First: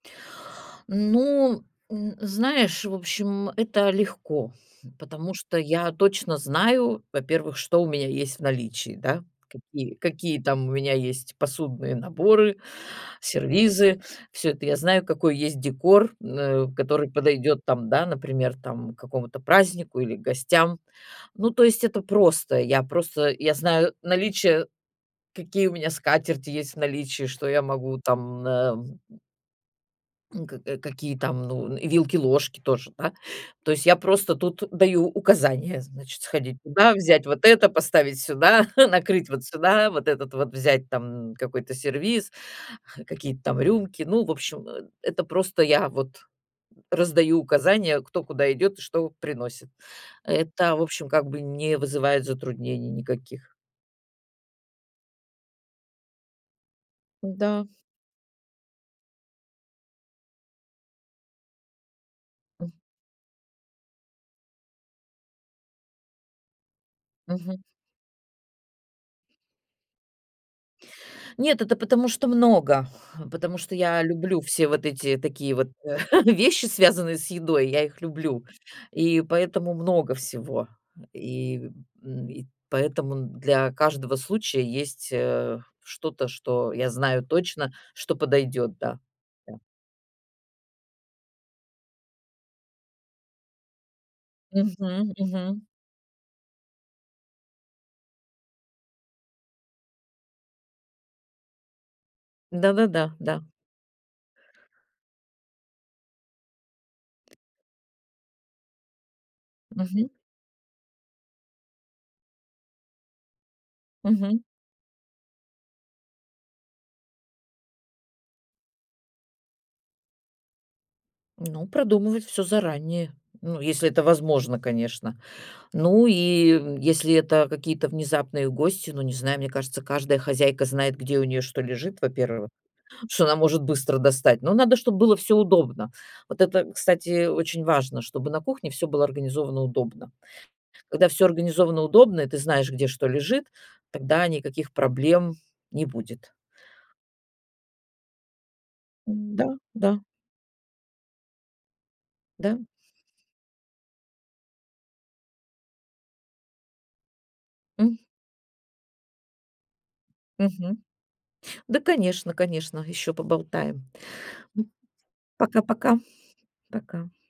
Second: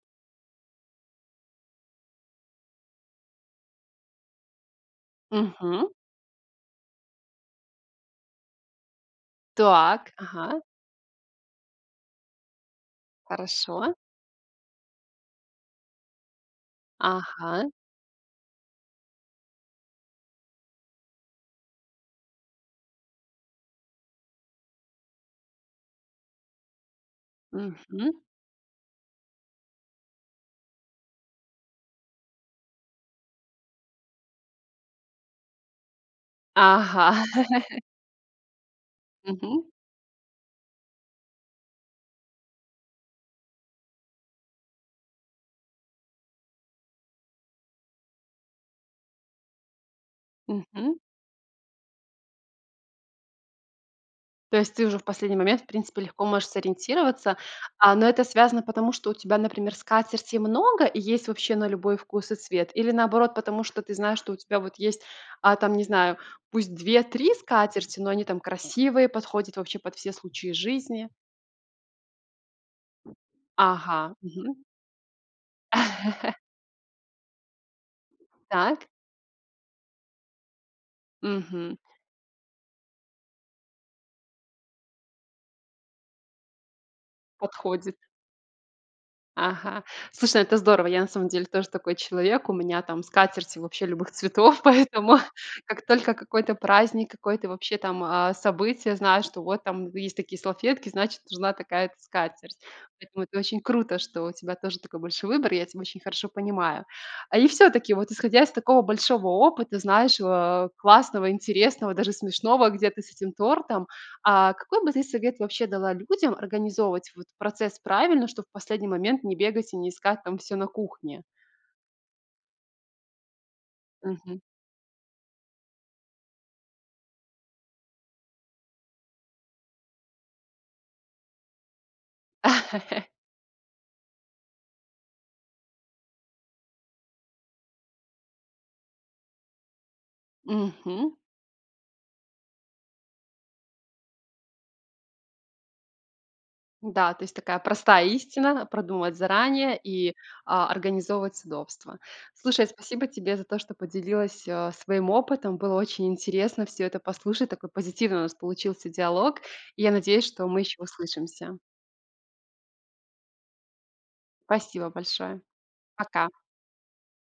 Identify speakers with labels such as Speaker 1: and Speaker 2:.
Speaker 1: Ну, м, знаешь, в общем, это легко, потому что
Speaker 2: Мгм.
Speaker 1: я точно знаю, во-первых, что у меня есть в наличии, да, какие
Speaker 2: Так,
Speaker 1: какие
Speaker 2: ага.
Speaker 1: там у меня есть посудные наборы,
Speaker 2: Хорошо.
Speaker 1: сервизы, всё это я знаю, какой есть декор, м, э, который подойдёт
Speaker 2: Ага.
Speaker 1: там, да, например, там к какому-то празднику или гостям. Ну, то есть это просто. Я просто я знаю наличие, какие у меня скатерти есть в наличии, что я могу
Speaker 2: Мгм.
Speaker 1: там, м, э М, э, к какие там, ну, вилки-ложки тоже, да. То есть я просто тут даю указания, значит, сходить туда,
Speaker 2: Ага.
Speaker 1: взять вот это, поставить сюда, накрыть вот
Speaker 2: Мгм.
Speaker 1: сюда, вот этот вот взять там какой-то сервиз, какие-то там рюмки. Ну, в общем, э, это просто я вот раздаю указания, кто куда идёт и что приносит. Это, в
Speaker 2: Мгм.
Speaker 1: общем, как бы не вызывает затруднений никаких.
Speaker 2: То есть ты уже в последний момент в принципе легко можешь сориентироваться.
Speaker 1: Да.
Speaker 2: А, но это связано, потому что у тебя, например, скатертей много и есть вообще на любой вкус и цвет?
Speaker 1: М.
Speaker 2: Или наоборот, потому что ты знаешь, что у тебя вот есть, а, там, не знаю, пусть 2-3
Speaker 1: Мгм.
Speaker 2: скатерти, но они там красивые, подходят вообще под все случаи жизни?
Speaker 1: Нет, это потому что много, потому что
Speaker 2: Ага.
Speaker 1: я люблю
Speaker 2: Мгм.
Speaker 1: все вот эти такие вот вещи, связанные с едой. Я их люблю,
Speaker 2: Так.
Speaker 1: и поэтому много всего. И,
Speaker 2: Мгм.
Speaker 1: м, и поэтому н для каждого случая есть, э, что-то, что я знаю точно,
Speaker 2: Подходит.
Speaker 1: что подойдёт, да, да.
Speaker 2: Ага. Слушай, ну, это здорово, я на самом деле тоже такой человек, у меня там скатерти вообще любых цветов,
Speaker 1: Мгм,
Speaker 2: поэтому
Speaker 1: мгм.
Speaker 2: как только какой-то праздник, какое-то вообще там, а, событие, знаю, что вот там есть такие салфетки, значит, нужна такая-то скатерть.
Speaker 1: Да-да-да,
Speaker 2: Поэтому это
Speaker 1: да.
Speaker 2: очень круто, что у тебя тоже такой большой выбор, я тебя очень хорошо понимаю. А, и всё-таки, вот исходя из такого большого опыта,
Speaker 1: Мгм.
Speaker 2: знаешь, а, классного, интересного, даже смешного, где-то с этим тортом,
Speaker 1: Мгм.
Speaker 2: а, какой бы ты совет вообще дала людям организовывать вот процесс правильно, чтоб в последний момент не бегать и не искать там всё на кухне?
Speaker 1: Ну, продумывать всё заранее, ну, если это
Speaker 2: Мгм.
Speaker 1: возможно, конечно. Ну, и если это какие-то внезапные гости, ну, не знаю, мне кажется, каждая хозяйка знает, где у нее что лежит, во-первых, что она может быстро достать. Но надо, чтоб было всё удобно. Вот это, кстати, очень важно, чтобы на кухне всё было организовано удобно. Когда
Speaker 2: Мгм.
Speaker 1: всё организовано удобно и ты знаешь, где что лежит, тогда никаких проблем не будет.
Speaker 2: Да, то есть такая простая истина: продумывать
Speaker 1: М, да,
Speaker 2: заранее
Speaker 1: да.
Speaker 2: и, а, организовывать удобство.
Speaker 1: Да.
Speaker 2: Слушай, спасибо тебе за то, что поделилась, а, своим опытом. Было очень интересно всё это послушать. Такой
Speaker 1: М.
Speaker 2: позитивный у нас получился диалог. И я надеюсь, что мы ещё
Speaker 1: Мгм.
Speaker 2: услышимся.
Speaker 1: Да, конечно, конечно, ещё поболтаем. М
Speaker 2: Спасибо большое.
Speaker 1: Пока-пока.
Speaker 2: Пока.
Speaker 1: Пока.